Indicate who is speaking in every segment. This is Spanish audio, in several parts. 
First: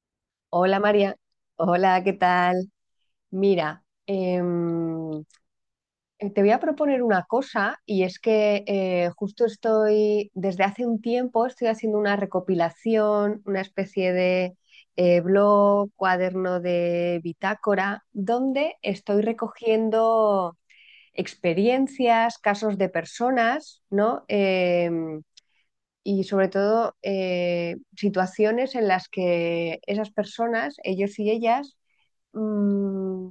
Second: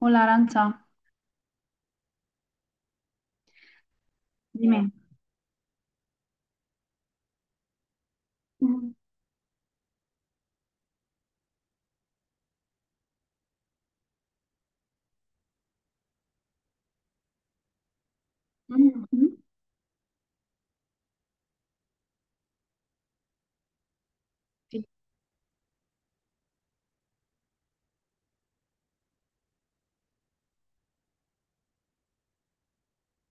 Speaker 1: Hola,
Speaker 2: Hola
Speaker 1: Arancha,
Speaker 2: María, hola, ¿qué tal? Mira,
Speaker 1: dime.
Speaker 2: te voy a proponer una cosa y es que
Speaker 1: Ujú,
Speaker 2: justo estoy, desde hace un tiempo estoy haciendo una recopilación, una especie de blog, cuaderno de bitácora, donde estoy
Speaker 1: ujú,
Speaker 2: recogiendo experiencias, casos de personas, ¿no? Y sobre todo situaciones en las que esas personas, ellos y ellas, mm,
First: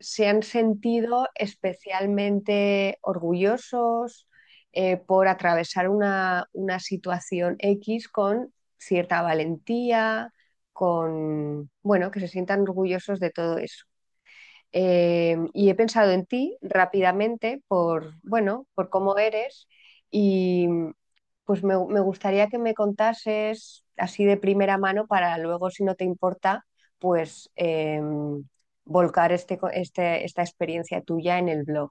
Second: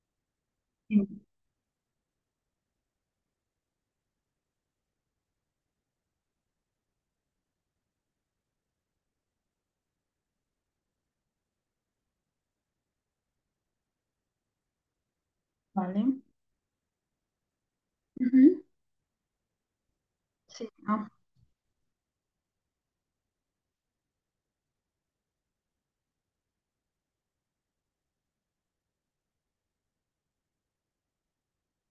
Speaker 2: se han
Speaker 1: sí,
Speaker 2: sentido especialmente orgullosos por atravesar una situación X con cierta valentía, bueno, que se sientan orgullosos de todo eso. Y he
Speaker 1: vale.
Speaker 2: pensado en ti rápidamente
Speaker 1: Ujú.
Speaker 2: bueno, por cómo eres y
Speaker 1: Sí,
Speaker 2: pues me gustaría que me contases así de primera mano para luego, si no te importa, pues volcar esta experiencia tuya en el blog.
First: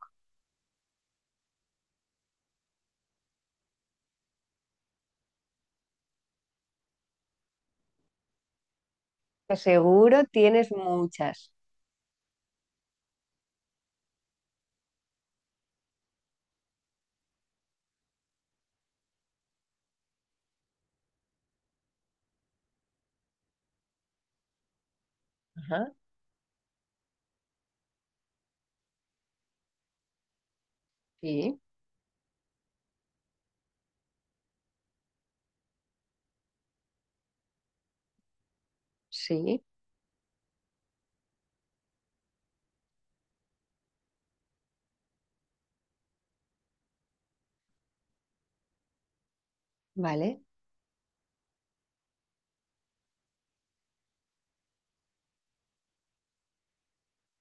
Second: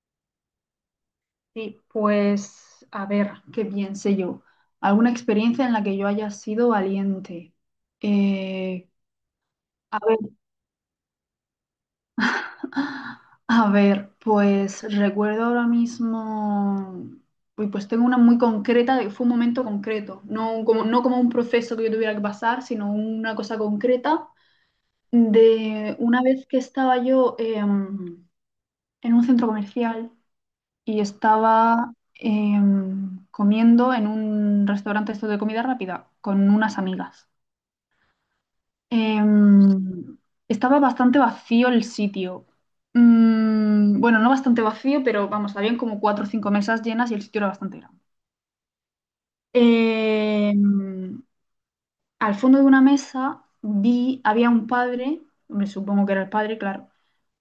Speaker 1: sí, pues a ver, qué bien sé yo. ¿Alguna experiencia en la que yo haya sido valiente? Eh,
Speaker 2: Que
Speaker 1: a ver,
Speaker 2: seguro tienes muchas.
Speaker 1: a ver, pues recuerdo ahora mismo, uy, pues tengo una muy concreta, fue un momento concreto, no como un proceso que yo tuviera que pasar, sino una cosa concreta
Speaker 2: Ajá,
Speaker 1: de una vez que estaba yo... en un centro comercial y
Speaker 2: sí,
Speaker 1: estaba comiendo en un restaurante esto de comida rápida con unas amigas.
Speaker 2: sí,
Speaker 1: Em, Estaba bastante vacío el sitio. Bueno, no bastante vacío, pero vamos, habían como cuatro o cinco mesas llenas y el sitio era bastante grande.
Speaker 2: vale,
Speaker 1: Em, Al fondo de una mesa vi, había un padre, hombre, supongo que era el padre, claro,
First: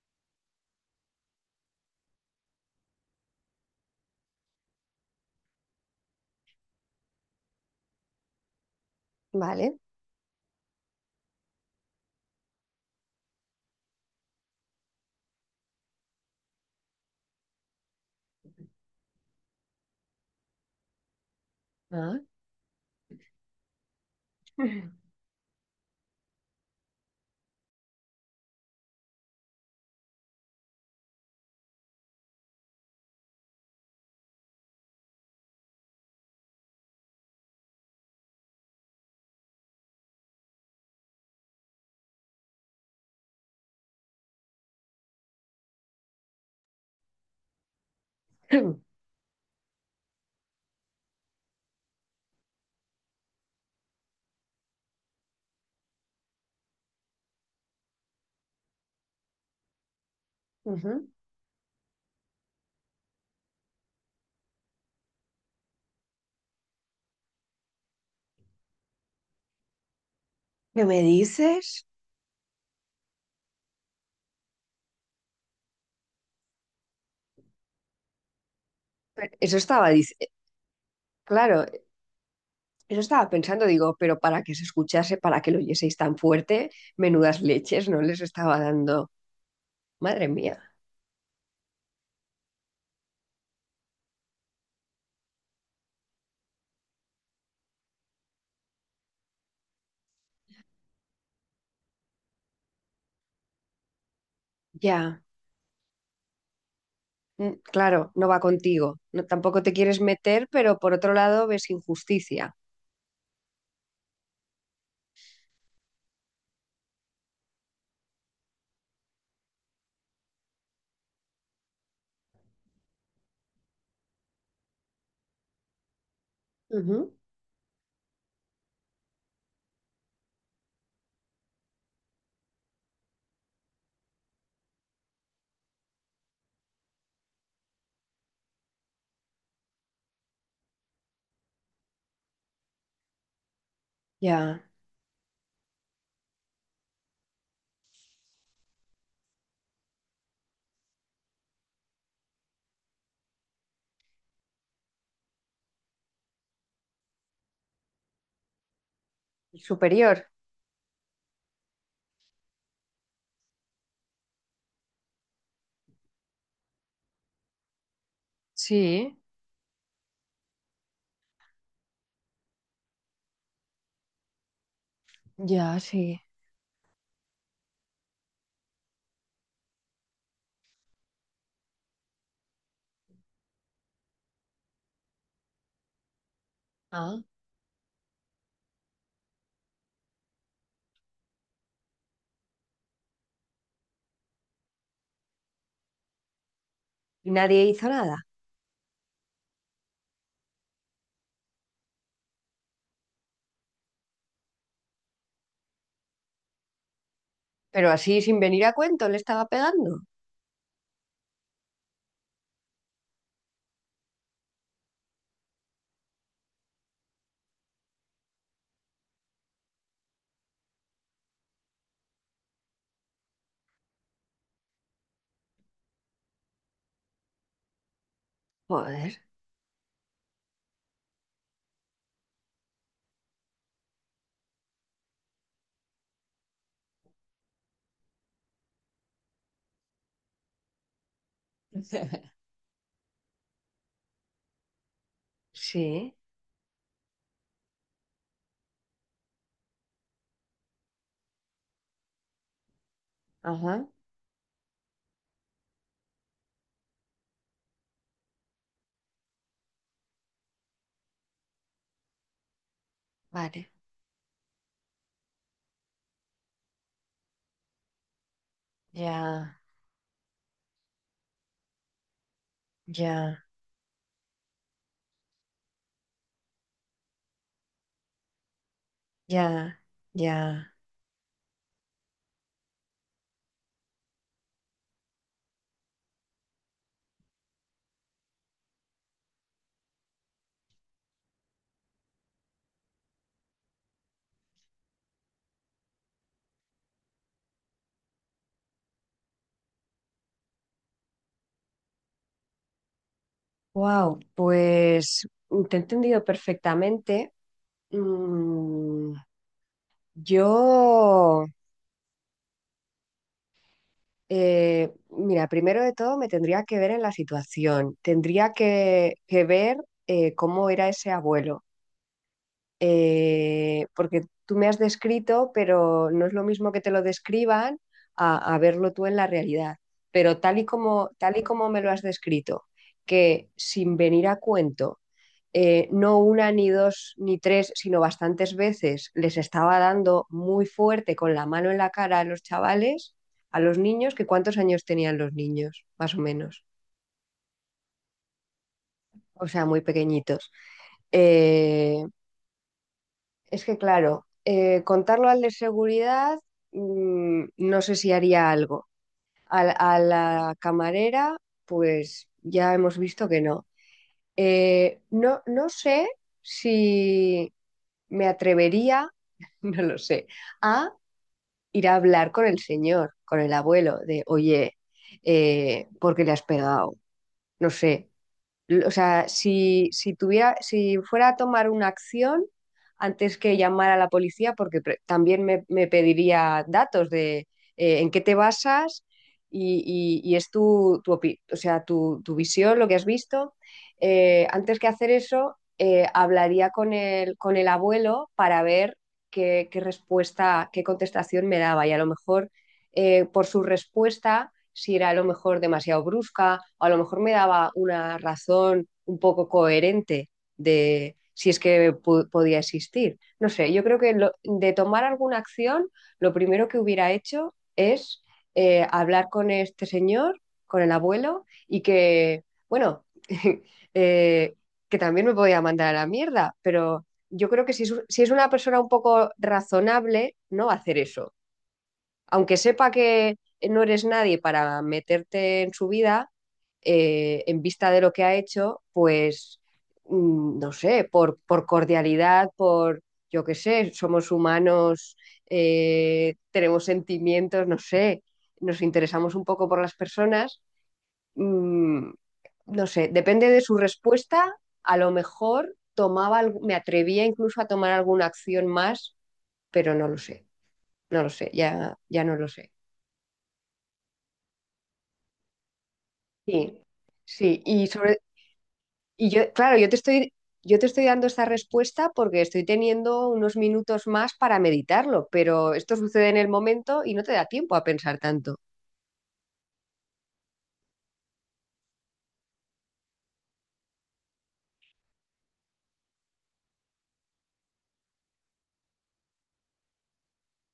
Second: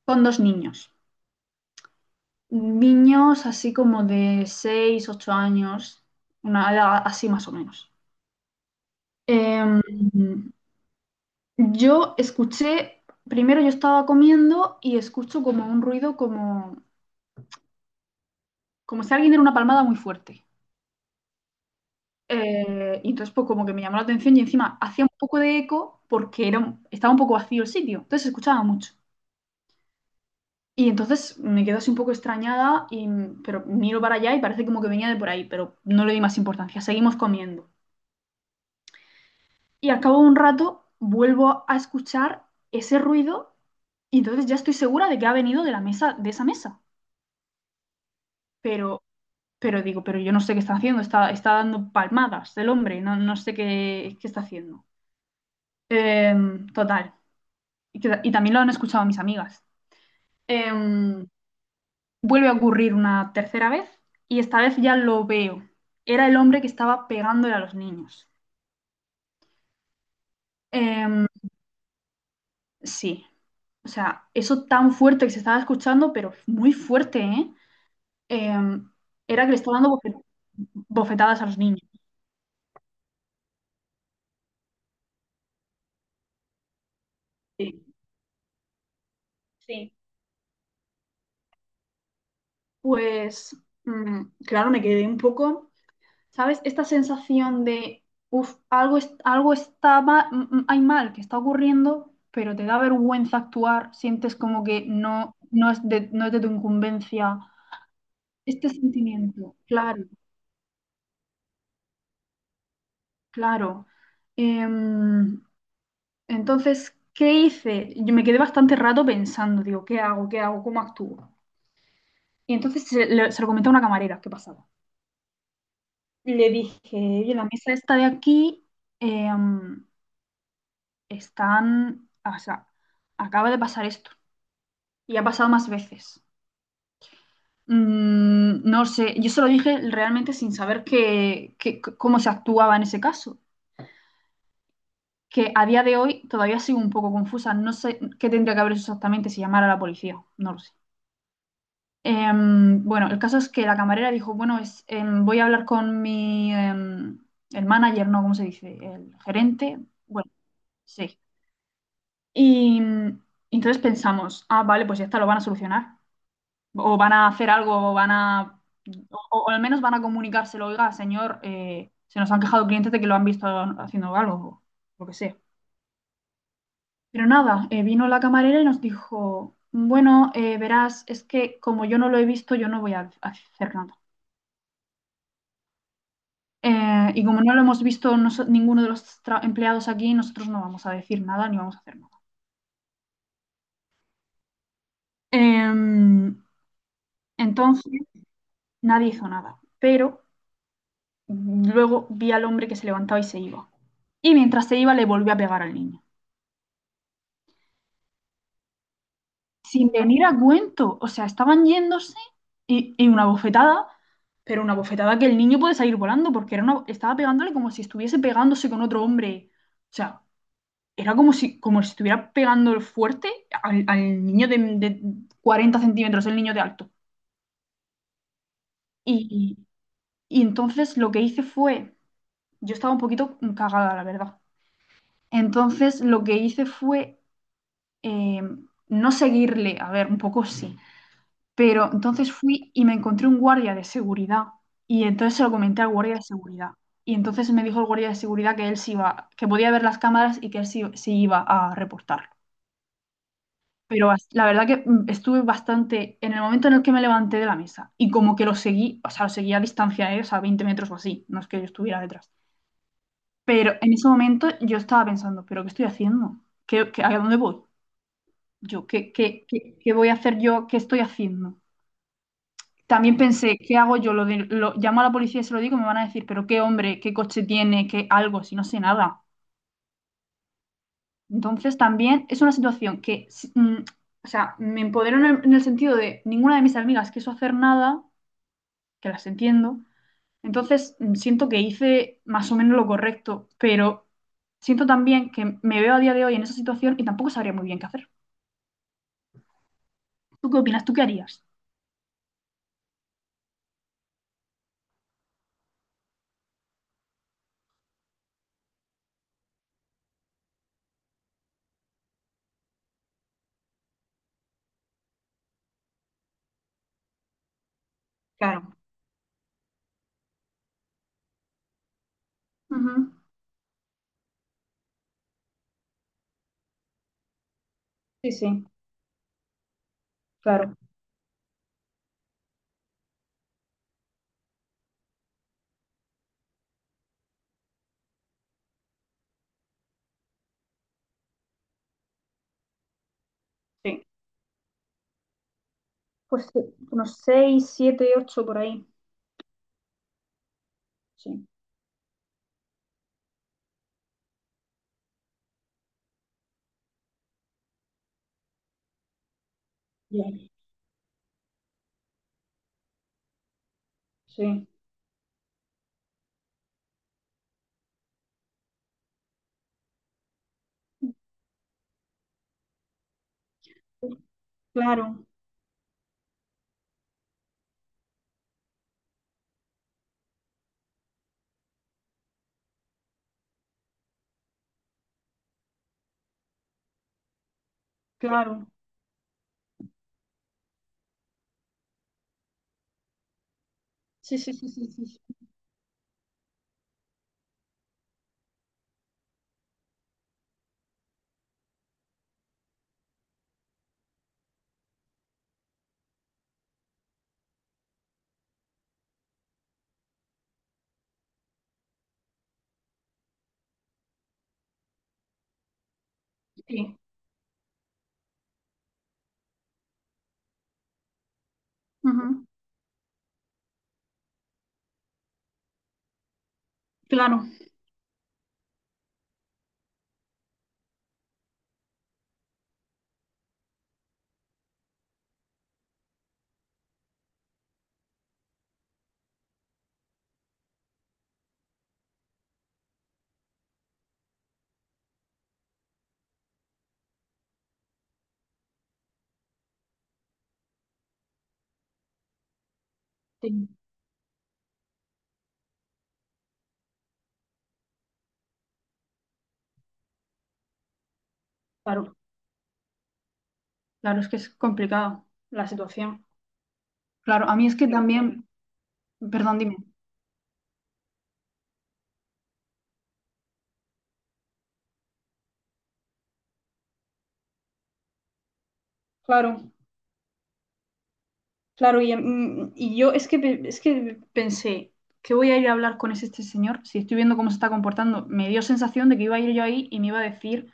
Speaker 1: con dos niños. Niños así como de 6 8 años, una edad así más o menos.
Speaker 2: vale.
Speaker 1: Em, yo escuché, primero yo estaba comiendo y escucho como un ruido como si alguien diera una palmada muy fuerte.
Speaker 2: Ah.
Speaker 1: Y entonces pues como que me llamó la atención y encima hacía un poco de eco porque estaba un poco vacío el sitio, entonces se escuchaba mucho. Y entonces me quedo así un poco extrañada, y, pero miro para allá y parece como que venía de por ahí, pero no le di más importancia, seguimos comiendo. Y al cabo de un rato vuelvo a escuchar ese ruido y entonces ya estoy segura de que ha venido de la mesa, de esa mesa. Pero, pero digo, pero yo no sé qué está haciendo, está dando palmadas el hombre, no, no sé qué está haciendo. Total. Y, y también lo han escuchado mis amigas.
Speaker 2: Ujú.
Speaker 1: Em, Vuelve a ocurrir una tercera vez y esta vez ya lo veo. Era el hombre que estaba pegándole a los niños.
Speaker 2: ¿Qué me
Speaker 1: Em,
Speaker 2: dices?
Speaker 1: sí, o sea, eso tan fuerte que se estaba escuchando, pero muy fuerte, ¿eh? eh,
Speaker 2: Pero
Speaker 1: Era que le
Speaker 2: eso
Speaker 1: estaba dando
Speaker 2: estaba,
Speaker 1: bofetadas a los
Speaker 2: claro,
Speaker 1: niños.
Speaker 2: eso estaba pensando, digo, pero para que se escuchase, para que lo oyeseis tan fuerte, menudas
Speaker 1: Sí,
Speaker 2: leches no les estaba dando.
Speaker 1: sí.
Speaker 2: Madre mía.
Speaker 1: Pues, claro, me quedé un poco, ¿sabes? Esta sensación de, uff, algo está mal, hay mal que está ocurriendo, pero te da vergüenza actuar, sientes como que
Speaker 2: Ya.
Speaker 1: no, no es de tu incumbencia.
Speaker 2: Claro, no va
Speaker 1: Este
Speaker 2: contigo. No,
Speaker 1: sentimiento,
Speaker 2: tampoco te quieres
Speaker 1: claro,
Speaker 2: meter, pero por otro lado ves injusticia.
Speaker 1: claro. Em, entonces, ¿qué hice? Yo me quedé bastante rato pensando, digo, ¿qué hago? ¿Qué hago? ¿Cómo actúo? Y entonces se lo comenté a una camarera que pasaba. Y le dije,
Speaker 2: Ujú.
Speaker 1: oye, la mesa esta de aquí em, o sea, acaba de pasar esto. Y ha pasado más veces. No sé, yo se lo dije realmente sin saber cómo se actuaba en ese caso.
Speaker 2: Ya.
Speaker 1: Que a día de hoy todavía sigo un poco confusa. No sé qué tendría que haber hecho exactamente si llamara a la policía. No lo sé. Bueno, el caso es que la camarera dijo, bueno, voy a hablar con el manager, no, ¿cómo se dice? El gerente.
Speaker 2: Superior.
Speaker 1: Bueno, sí. Y entonces pensamos, ah, vale, pues ya está, lo van a solucionar. O van a hacer algo, o van a...
Speaker 2: Sí,
Speaker 1: O, o al menos van a comunicárselo, oiga, señor, se nos han quejado clientes de que lo han visto haciendo algo, o lo que sea.
Speaker 2: ya, sí.
Speaker 1: Pero nada, vino la camarera y nos dijo, bueno, verás, es que como yo no lo he visto, yo no voy a hacer nada.
Speaker 2: Ah.
Speaker 1: Y como no lo hemos visto ninguno de los empleados aquí, nosotros no vamos a decir nada ni vamos a hacer nada. Eh,
Speaker 2: Y nadie hizo
Speaker 1: entonces,
Speaker 2: nada.
Speaker 1: nadie hizo nada, pero luego vi al hombre que se levantaba y se iba. Y mientras se iba, le volvió a pegar al niño.
Speaker 2: Pero así, sin venir a cuento, le estaba
Speaker 1: Sin
Speaker 2: pegando.
Speaker 1: venir a cuento, o sea, estaban yéndose y una bofetada, pero una bofetada que el niño puede salir volando porque era una, estaba pegándole como si estuviese pegándose con otro hombre. O sea, era como si estuviera pegando fuerte al, al niño de 40 centímetros, el niño de alto.
Speaker 2: Joder.
Speaker 1: Y, y entonces lo que hice fue, yo estaba un poquito cagada, la verdad. Entonces lo que hice fue eh, no seguirle, a ver, un poco sí, pero entonces fui y me encontré un guardia de seguridad y entonces se lo comenté al
Speaker 2: Sí.
Speaker 1: guardia de seguridad. Y entonces me dijo el guardia de seguridad que él sí iba, que podía ver las cámaras y que él sí, sí iba a reportar.
Speaker 2: Ajá.
Speaker 1: Pero la verdad que estuve bastante en el momento en el que me levanté de la mesa y como que lo seguí, o sea, lo seguí a distancia, ¿eh? O sea, 20 metros o así, no es que yo estuviera detrás.
Speaker 2: Vale.
Speaker 1: Pero en ese momento yo estaba pensando, ¿pero qué estoy haciendo? ¿Qué, a dónde voy? Yo, ¿qué,
Speaker 2: Ya,
Speaker 1: qué voy a hacer yo? ¿Qué estoy haciendo? También
Speaker 2: ya,
Speaker 1: pensé, ¿qué hago yo? Lo llamo a la policía y se lo digo, me van a decir, ¿pero qué hombre, qué coche tiene, qué algo, si no sé nada?
Speaker 2: ya, ya.
Speaker 1: Entonces también es una situación que, o sea, me empoderó en en el sentido de ninguna de mis amigas quiso hacer nada, que las entiendo. Entonces siento que hice más o menos lo correcto, pero siento también que me veo a día de hoy en esa situación y tampoco sabría muy bien qué hacer. ¿Tú qué opinas? ¿Tú qué harías?
Speaker 2: Wow, pues te he entendido perfectamente. Mm, yo. Mira, primero de todo me tendría que ver en la situación, tendría
Speaker 1: Claro,
Speaker 2: que ver cómo era ese abuelo.
Speaker 1: ujú.
Speaker 2: Porque tú me has descrito, pero no es lo mismo que te lo describan
Speaker 1: Sí,
Speaker 2: a
Speaker 1: sí,
Speaker 2: verlo tú en la realidad. Pero tal y
Speaker 1: claro.
Speaker 2: como, tal y como me lo has descrito, que sin venir a cuento no una, ni dos, ni tres, sino bastantes veces les estaba dando muy fuerte con la mano en la cara a los chavales, a los
Speaker 1: Sí,
Speaker 2: niños, que cuántos años tenían los niños, más o
Speaker 1: pues sí,
Speaker 2: menos,
Speaker 1: unos seis siete ocho por ahí.
Speaker 2: o sea, muy pequeñitos.
Speaker 1: Sí,
Speaker 2: Eh, es que claro, contarlo al de seguridad, no sé si haría algo. A, a
Speaker 1: bien,
Speaker 2: la camarera, pues ya hemos visto que no.
Speaker 1: sí,
Speaker 2: No, no sé si me atrevería, no lo sé, a ir a hablar con el señor, con el abuelo, de, oye,
Speaker 1: claro,
Speaker 2: ¿por qué le has pegado? No sé, o sea, si tuviera, si fuera a tomar una acción antes que llamar a la policía, porque también me pediría datos de en qué te
Speaker 1: claro.
Speaker 2: basas y, y es o sea, tu visión, lo que has visto.
Speaker 1: Sí, sí, sí,
Speaker 2: Antes que
Speaker 1: sí, sí,
Speaker 2: hacer
Speaker 1: sí,
Speaker 2: eso, hablaría con el abuelo para ver qué respuesta, qué contestación me daba. Y a lo mejor por su respuesta, si era a lo mejor demasiado brusca o a lo mejor me daba una razón un poco coherente de si es que podía existir. No sé, yo creo que lo, de tomar alguna acción, lo primero que hubiera hecho es hablar con este señor, con el abuelo, y que,
Speaker 1: ujú.
Speaker 2: bueno, eh, que también me podía mandar a la mierda, pero
Speaker 1: Claro,
Speaker 2: yo creo que si es una persona un poco razonable, no va a hacer eso aunque sepa que no eres nadie para meterte en su vida. En vista de lo que ha hecho, pues no sé, por cordialidad, por yo qué sé, somos humanos, tenemos sentimientos, no sé, nos interesamos un poco por las personas. mm, no sé, depende de
Speaker 1: sí,
Speaker 2: su respuesta, a lo mejor tomaba, me atrevía incluso a tomar alguna acción más, pero no lo sé, no lo sé, ya,
Speaker 1: claro,
Speaker 2: ya no lo sé.
Speaker 1: claro, es que es complicado la situación.
Speaker 2: Sí,
Speaker 1: Claro, a
Speaker 2: sí,
Speaker 1: mí es que
Speaker 2: y
Speaker 1: sí, también,
Speaker 2: yo,
Speaker 1: perdón, dime.
Speaker 2: claro, yo te estoy dando esta respuesta porque estoy teniendo unos minutos más para meditarlo, pero esto sucede en el momento y no te da tiempo a pensar tanto.
Speaker 1: Claro, claro, y, y yo es que, es que pensé, ¿qué voy a ir a hablar con este señor? Si estoy viendo cómo se está comportando, me dio sensación de que iba a ir yo ahí y me iba a decir,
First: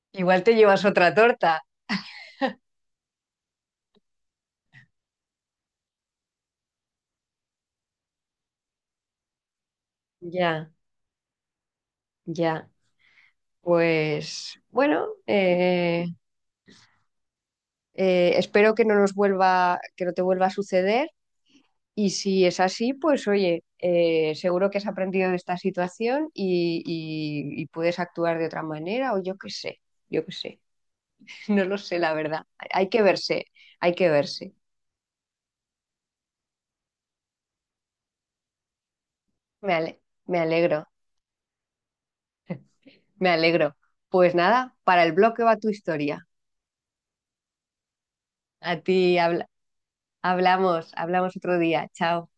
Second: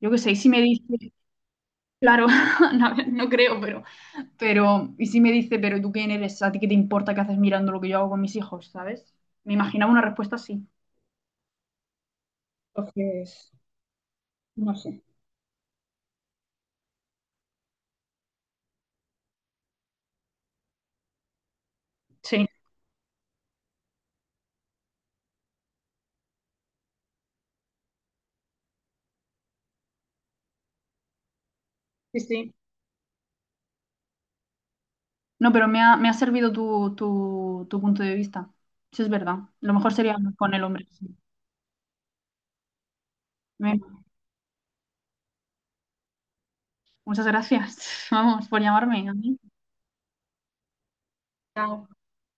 Speaker 1: yo qué sé, y
Speaker 2: Igual
Speaker 1: si
Speaker 2: te
Speaker 1: me
Speaker 2: llevas otra
Speaker 1: dice,
Speaker 2: torta.
Speaker 1: claro, no, no creo, pero, y si me dice, pero tú quién eres, a ti qué te importa qué haces mirando lo que yo hago con mis hijos, ¿sabes? Me imaginaba una respuesta así.
Speaker 2: Ya, ya.
Speaker 1: Entonces,
Speaker 2: Pues
Speaker 1: no sé.
Speaker 2: bueno, espero que no nos vuelva, que no te vuelva a suceder. Y si
Speaker 1: Sí,
Speaker 2: es así, pues oye, seguro que has aprendido de esta situación y, puedes actuar de otra manera, o yo qué sé, yo qué sé. No lo sé, la
Speaker 1: sí,
Speaker 2: verdad.
Speaker 1: sí.
Speaker 2: Hay que verse, hay que verse.
Speaker 1: No, me ha servido tu punto de vista. Eso es verdad.
Speaker 2: Me
Speaker 1: Lo mejor
Speaker 2: ale-
Speaker 1: sería hablar
Speaker 2: Me
Speaker 1: con el
Speaker 2: alegro,
Speaker 1: hombre. Sí.
Speaker 2: me alegro. Pues nada, para el bloque va tu historia.
Speaker 1: Muchas gracias, vamos, por
Speaker 2: A
Speaker 1: llamarme a
Speaker 2: ti
Speaker 1: mí.
Speaker 2: habla- Hablamos, hablamos otro
Speaker 1: Chao.
Speaker 2: día. Chao.